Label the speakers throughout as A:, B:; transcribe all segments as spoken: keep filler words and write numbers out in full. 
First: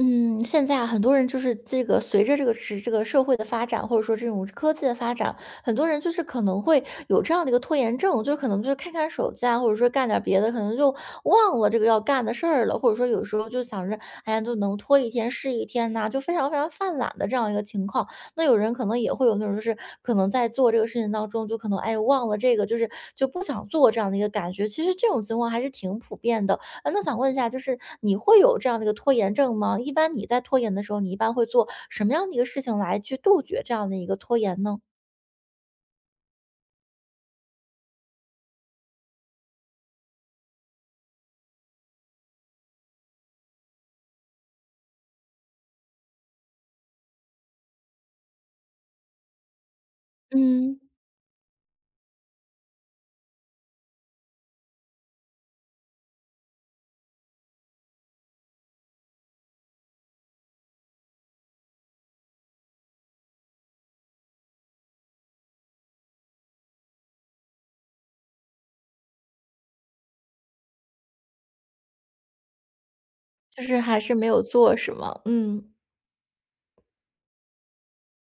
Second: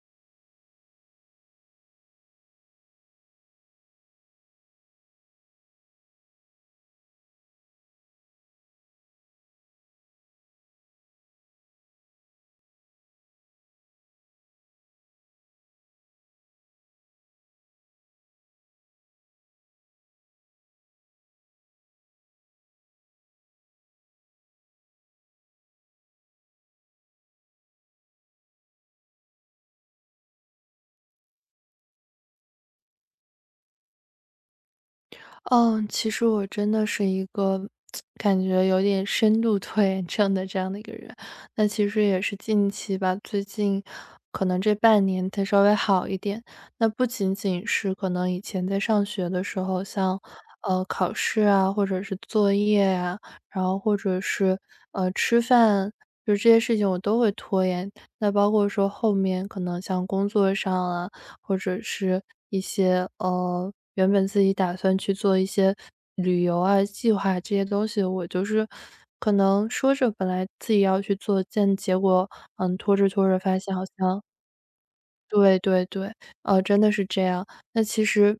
A: 嗯，现在啊，很多人就是这个随着这个时这个社会的发展，或者说这种科技的发展，很多人就是可能会有这样的一个拖延症，就可能就是看看手机啊，或者说干点别的，可能就忘了这个要干的事儿了，或者说有时候就想着，哎呀，就能拖一天是一天呐、就非常非常犯懒的这样一个情况。那有人可能也会有那种，就是可能在做这个事情当中，就可能哎忘了这个，就是就不想做这样的一个感觉。其实这种情况还是挺普遍的，啊那想问一下，就是你会有这样的一个拖延症吗？一般你在拖延的时候，你一般会做什么样的一个事情来去杜绝这样的一个拖延呢？
B: 嗯，其实我真的是一个感觉有点深度拖延症的这样的一个人。那其实也是近期吧，最近可能这半年才稍微好一点。那不仅仅是可能以前在上学的时候，像
A: 嗯，
B: 呃考试啊，或者是作业呀、然后或者是呃吃饭，就这些事情我都会拖延。那包括说后面可能像工作上啊，或者是一些呃，原本自己打算去做一些旅游啊、计划这些东西，我就是可能说着本来自己要去做，但结果嗯拖着拖着发
A: 就
B: 现
A: 是
B: 好
A: 还是
B: 像
A: 没有做是吗？
B: 对
A: 嗯。
B: 对对，呃，真的是这样。那其实，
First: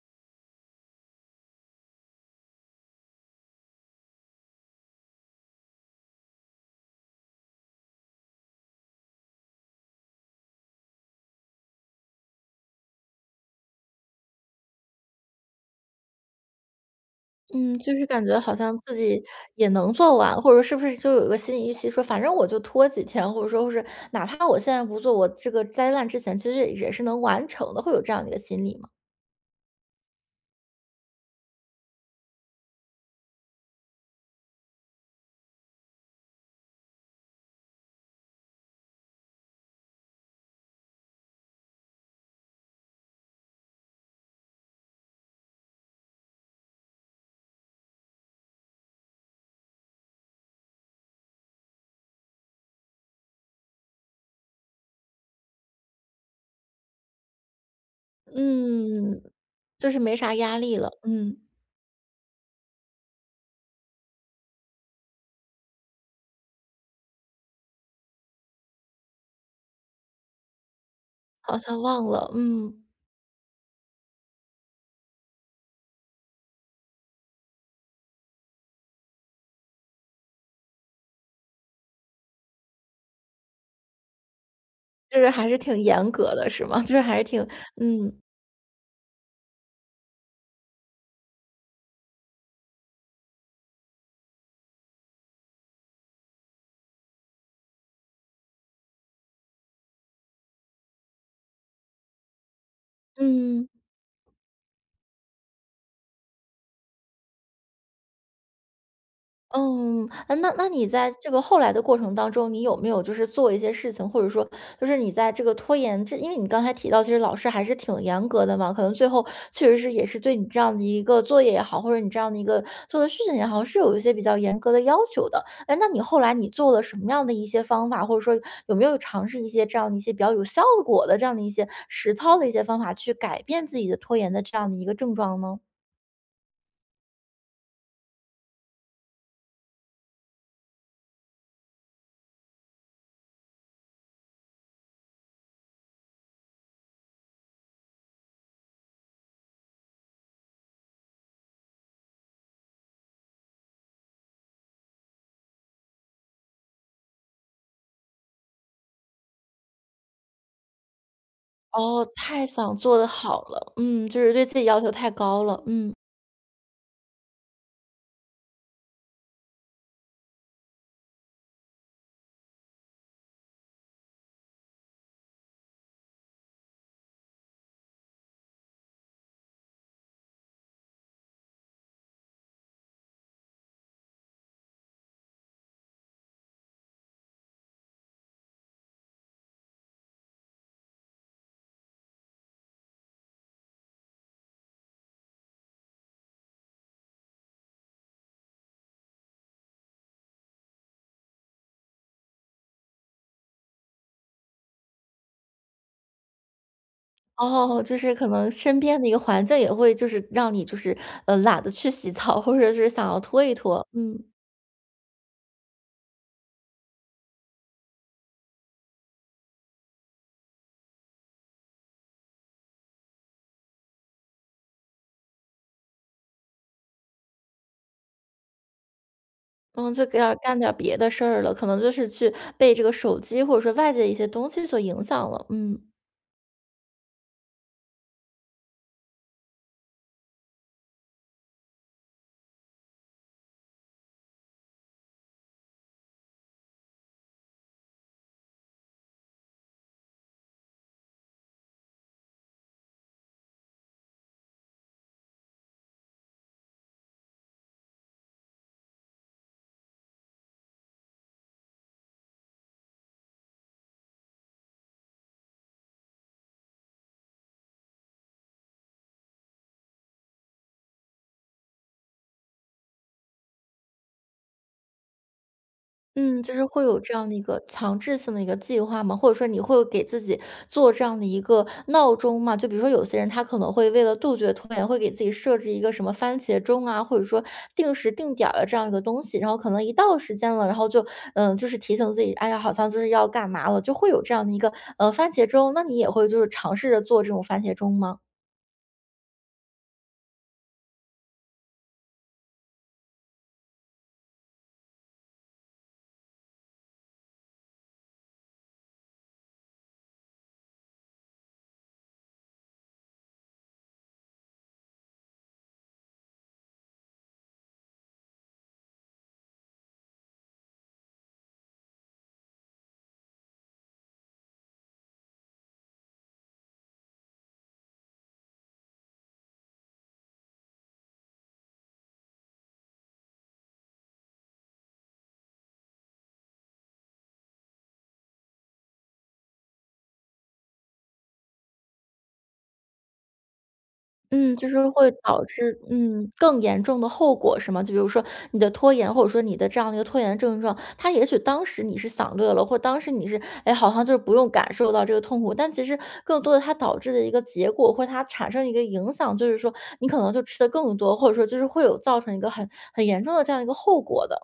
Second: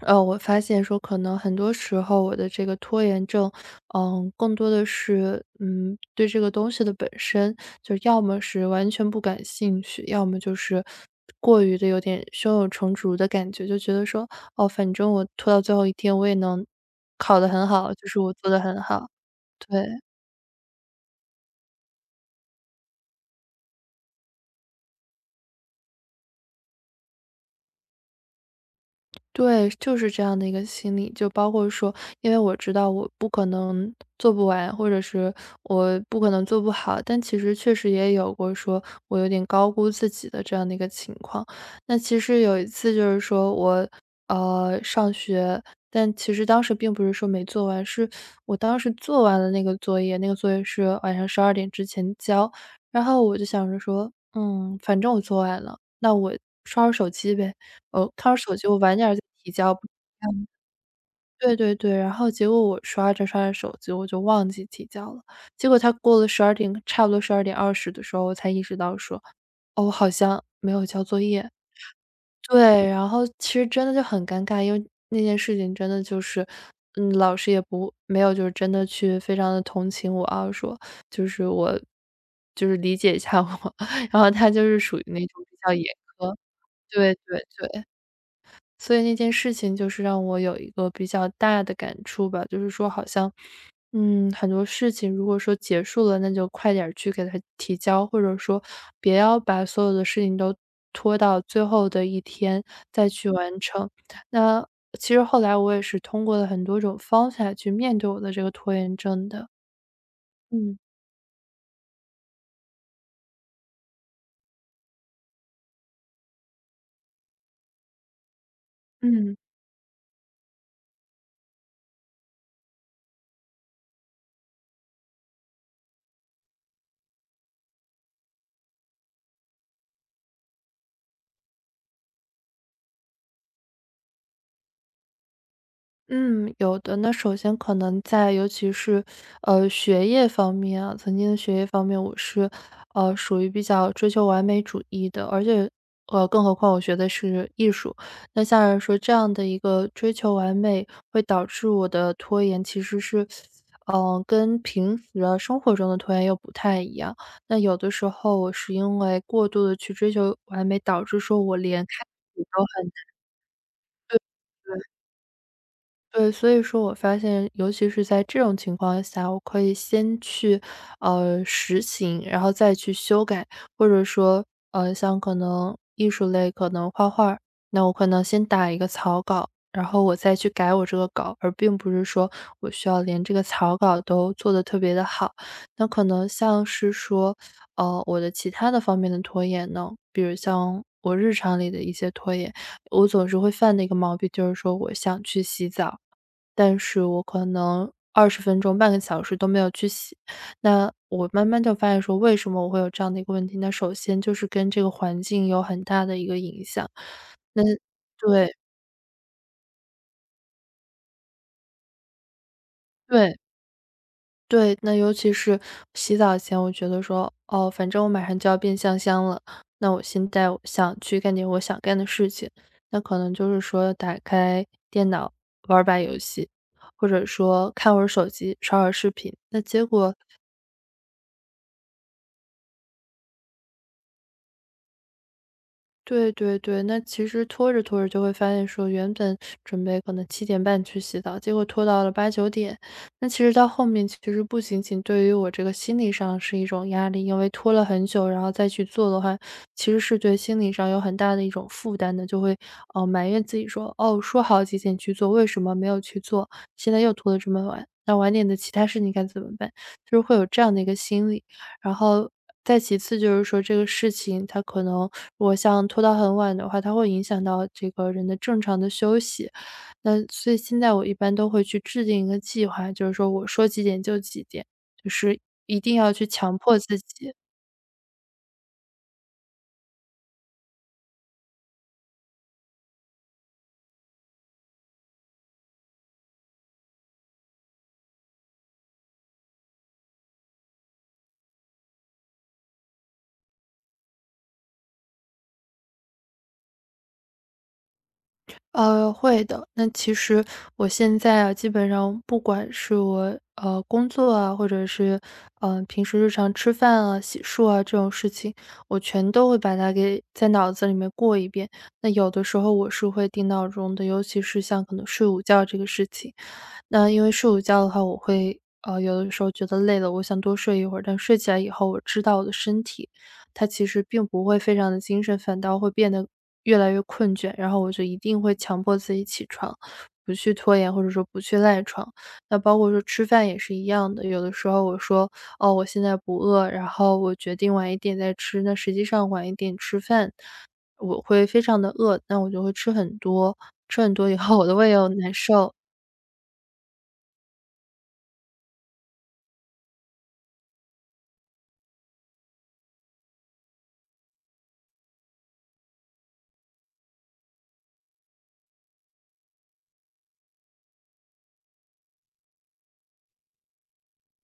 B: 呃，我发现说，可能很多时候我的这个拖延症，嗯，更多的是，嗯，对这个东西的本身，就要么是完全不感兴趣，要么就是过于的有点胸有成竹的感觉，就觉得说，哦，反正我拖到最后一天，我也能考得很
A: 嗯，就
B: 好，
A: 是
B: 就是
A: 感
B: 我
A: 觉
B: 做
A: 好
B: 得
A: 像
B: 很
A: 自
B: 好，
A: 己也
B: 对。
A: 能做完，或者是不是就有一个心理预期说，反正我就拖几天，或者说是哪怕我现在不做，我这个灾难之前其实也是能完成的，会有这样的一个心理吗？
B: 对，就是这样的一个心理，就包括说，因为我知道我不可能做不完，或者是我不可能做不好，但其实确实也有过说我有点高估自己的这样的一个情况。那其实有一次就是说我呃上学，但其实当时并不是说没做完，是我当时做完了那个作业，那个作业是晚上十二点之前交，然后我就想着说，嗯，反正我做完了，那我刷刷手机呗。呃，他说手机我晚点儿再
A: 嗯，
B: 提交吧。
A: 就是没啥压力了，嗯，
B: 对对对，然后结果我刷着刷着手机，我就忘记提交了。结果他过了十二点，差不多十二点二十的时候，我才意识到说，哦，我好像没有交作业。
A: 好像忘了，嗯。
B: 对，然后其实真的就很尴尬，因为那件事情真的就是，嗯，老师也不没有就是真的去非常的同情我啊，说就是我就是理解一下我，然后他就是属于那
A: 就是
B: 种
A: 还是
B: 比较
A: 挺
B: 严
A: 严格
B: 苛。
A: 的是吗？就是
B: 对
A: 还是
B: 对
A: 挺
B: 对。
A: 嗯，
B: 所以那件事情就是让我有一个比较大的感触吧，就是说好像，嗯，很多事情如果说结束了，那就快点儿去给它提交，或者说别要把所有的事情都拖到最后的一天再去完
A: 嗯。
B: 成。那其实后来我也是通过了很多种方法去面对我的这个拖延症的，
A: 嗯，呃那那
B: 嗯。
A: 你在这个后来的过程当中，你有没有就是做一些事情，或者说就是你在这个拖延这因为你刚才提到，其实老师还是挺严格的嘛，可能最后
B: 嗯，
A: 确实是也是对你这样的一个作业也好，或者你这样的一个做的事情也好，是有一些比较严格的要求的。哎，那你后来你做了什么样的一些方法，或者说有没有尝试一些这样的一些比较有效果的这样的一些实操的一些方法，去改变自己的拖延的这样的一个症状呢？
B: 嗯，有的。那首先可能在尤其是，呃，学业方面啊，曾经的学业方面，我是，呃，属于比较追求完美主义的，而且，呃，更何况我学的是艺术。那像来说这样的一个追求完美，会导致我的拖延其实是，嗯跟平时啊生活中的拖延又不太一样。那有的时候我是因为过度的去追求完美，导致说我连开
A: 哦，
B: 始
A: 太
B: 都
A: 想
B: 很难
A: 做得好了，嗯，就是对自己要求太高了，嗯。
B: 对，所以说我发现，尤其是在这种情况下，我可以先去，呃，实行，然后再去修改，或者说，呃，像可能艺术类，可能画画那我可能先打一个草稿，然后我再去改我这个稿，而并不是说我需要连这个草稿都做得特别的好。那可能像是说，呃，我的其他的方面的拖延呢，比如像我日常里的一些拖延，我总是会犯的一个毛病，就是说我想去洗澡，但是我可能二十分钟、半个小时都没有去洗。那我慢慢就发现说，为什么我会有这样的一个问题？那首先就是跟这个环境有很大的一个影响，那
A: 哦，就是可能
B: 对，
A: 身边的一个环境也会就是让你就是，呃，懒得去洗澡，或者是想要
B: 对。
A: 拖一拖，嗯，
B: 对，那尤其是洗澡前，我觉得说，哦，反正我马上就要变香香了，那我现在我想去干点我想干的事情，那可能就是说打开电脑玩儿把游戏，或者说看会儿手机，刷会儿视频。那结
A: 嗯，就给
B: 果
A: 点儿干点儿别的事儿了，可能就是去被这个手机或者说外界的一些东西所影响了，嗯。
B: 对对对，那其实拖着拖着就会发现说，原本准备可能七点半去洗澡，结果拖到了八九点。那其实到后面其实不仅仅对于我这个心理上是一种压力，因为拖了很久，然后再去做的话，其实是对心理上有很大的一种负担的，就会，呃，埋怨自己说：“哦，说好几点去做，为什么没有去做？现在又拖得这么晚，那晚点的其他事情该怎么办？”就是会有这样的一个心理。然后再其次就是说这个事情它可能如果像拖到很晚的话，它会影响到这个人的正常的休息。那所以现在我一般都会去制定一个计划，就是说我说几点就几点，就是一定要去
A: 嗯，就
B: 强
A: 是
B: 迫
A: 会有
B: 自
A: 这样的
B: 己。
A: 一个强制性的一个计划吗？或者说你会给自己做这样的一个闹钟吗？就比如说有些人他可能会为了杜绝拖延，会给自己设置一个什么番茄钟啊，或者说定时定点儿的这样一个东西，然后可能一到时间了，然后就嗯，就是提醒自己，哎呀，好像就是要干嘛了，就会有这样的一个呃番茄钟。那你也会就是尝试着做这种番茄钟吗？
B: 呃，会的。那其实我现在啊，基本上不管是我呃工作啊，或者是嗯呃平时日常吃饭啊、洗漱啊这种事情，我全都会把它给在脑子里面过一遍。那有的时候我是会定闹钟的，尤其是像可能睡午觉这个事情，那因为睡午觉的话，我会呃，有的时候觉得累了，我想多睡一会儿，但睡起来以后，我知道我的身体，它其实并不会非常的精神，反倒会变得越来越困倦，然后我就一定会强迫自己起床，不去拖延，或者说不去赖床。那包括说吃饭也是一样的，有的时候我说：“哦，我现在不饿。”然后我决定晚一点再吃，那实际上晚一点吃饭，我会非常的饿，那我就会吃很多，吃很多以
A: 嗯，
B: 后我
A: 就
B: 的
A: 是
B: 胃
A: 会
B: 又难
A: 导
B: 受。
A: 致，嗯，更严重的后果是吗？就比如说你的拖延，或者说你的这样的一个拖延症状，它也许当时你是享乐了，或当时你是，哎，好像就是不用感受到这个痛苦，但其实更多的它导致的一个结果，或它产生一个影响，就是说你可能就吃的更多，或者说就是会有造成一个很很严重的这样一个后果的。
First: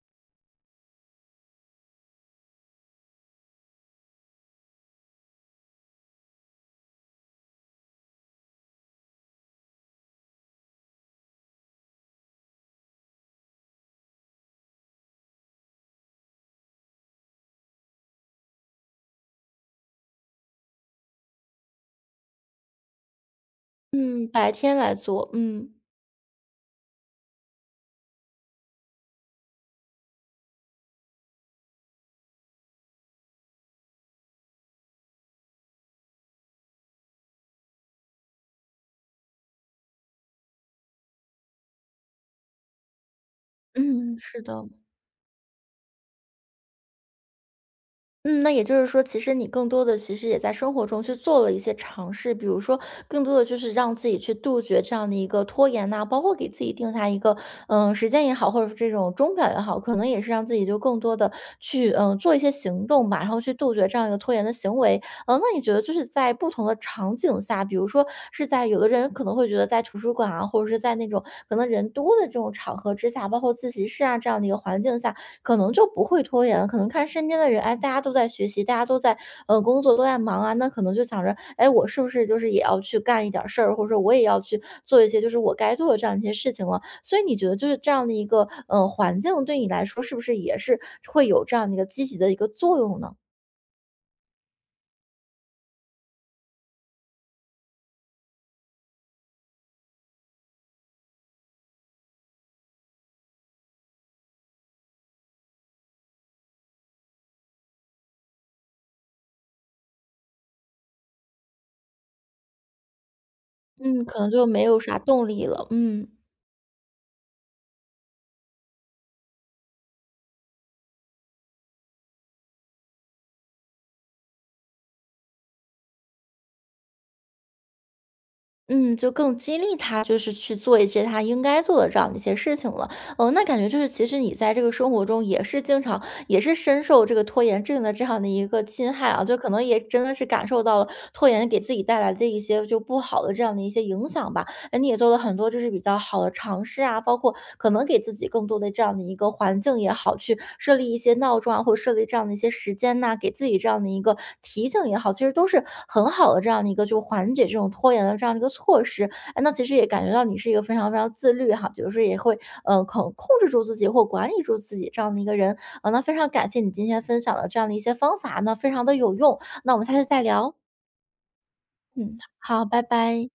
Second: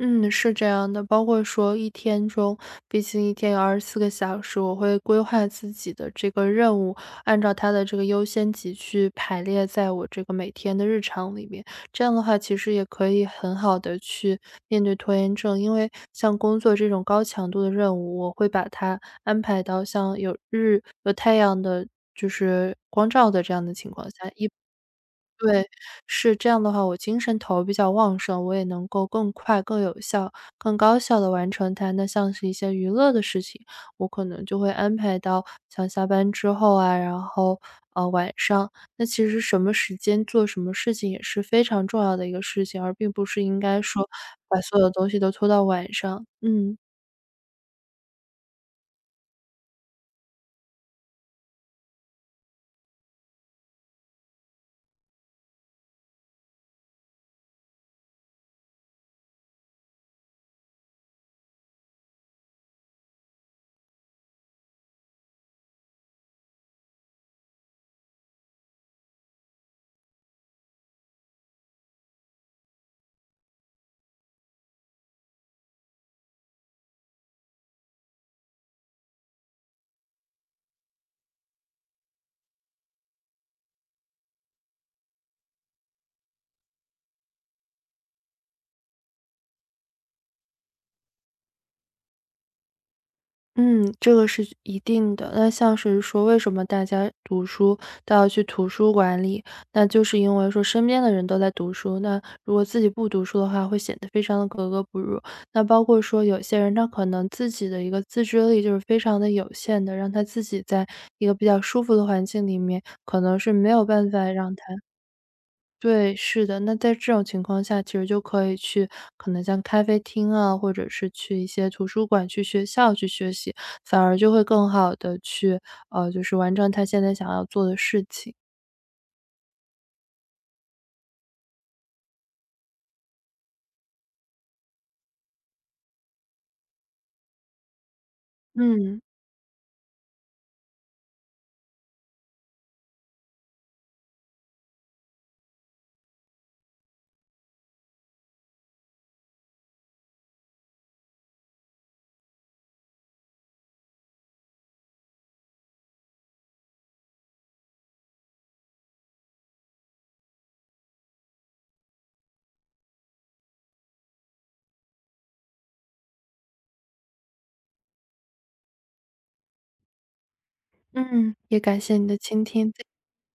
B: 嗯，是这样的，包括说一天中，毕竟一天有二十四个小时，我会规划自己的这个任务，按照它的这个优先级去排列在我这个每天的日常里面。这样的话，其实也可以很好的去面对拖延症，因为像工作这种高强度的任务，我会把它安排到像有日有太阳的，就是光照的这样的情况
A: 嗯，
B: 下，一
A: 白天来做，
B: 对，
A: 嗯
B: 是这样的话，我精神头比较旺盛，我也能够更快、更有效、更高效的完成它。那像是一些娱乐的事情，我可能就会安排到像下班之后啊，然后，呃，晚上。那其实什么时间做什么事情也是非常重要的一个事情，而并不是应该嗯说
A: 嗯，是
B: 把
A: 的，
B: 所有东西都拖到晚上。嗯。
A: 嗯，那也就是说，其实你更多的其实也在生活中去做了一些尝试，比如说更多的就是让自己去杜绝这样的一个拖延呐、包括给自己定下一个嗯时间也好，或者是这种钟表也好，可能也是让自己就更多的去嗯做一些行动吧，然后去杜绝这样一个拖延的行为。呃，那你觉得就是在不同的场景下，比如说是在有的人可能会觉得在图书馆啊，或者是在那种可能人多的这种场合之下，包括自习室啊这样的一个环境下，可能就不会拖延了。可能看身边的人，哎，大家都在学习，大家都在呃工作，都在忙啊，那可能就想着，哎，我是不是就是也要去干一点儿事儿，或者说我也要去做一些就是我该做的这样一些事情了。所以你觉得就是这样的一个呃环境对你来说，是不是也是会有这样的一个积极的一个作用呢？
B: 嗯，这个是一定的。那像是说为什么大家读书都要去图书馆里，那就是因为说身边的人都在读书，那如果自己不读书的话，会显得非常的格格不入。那包括说有些人他可能自己的一个自制力就是非常的有限的，让他自己在一个比较舒服的环境里面，可能是没有
A: 嗯，
B: 办
A: 可能
B: 法
A: 就
B: 让
A: 没
B: 他
A: 有啥动力了，嗯，
B: 对，是的。那在这种情况下，其实就可以去可能像咖啡厅啊，或者是去一些图书馆、去学校去学习，反而就会更好的去，呃，就是完成他现在想要做的事情。
A: 嗯，就更激励他就是去做一些他应该做的这样的一些事情了。哦，那感觉就是其实你在这个生活中也是经常也是深受这个拖延症的这样的一个侵
B: 嗯，
A: 害啊，就可能也真的是感受到了拖延给自己带来的一些就不好的这样的一些影响吧。那你也做了很多就是比较好的尝试啊，包括可能给自己更多的这样的一个环境也好，去设立一些闹钟啊，或者设立这样的一些时间呐、给自己这样的一个提醒也好，其实都是很好的这样的一个就缓解这种拖延的这样的一个措施。哎，那其实也感觉到你是一个非常非常自律哈，比如说也会呃控控制住自己或管理住自己这样的一个人啊、呃那非常感谢你今天分享的这样的一些方法，那非常的有用。那我们下次再聊，
B: 嗯，也感谢你的
A: 嗯，
B: 倾
A: 好，
B: 听，
A: 拜拜。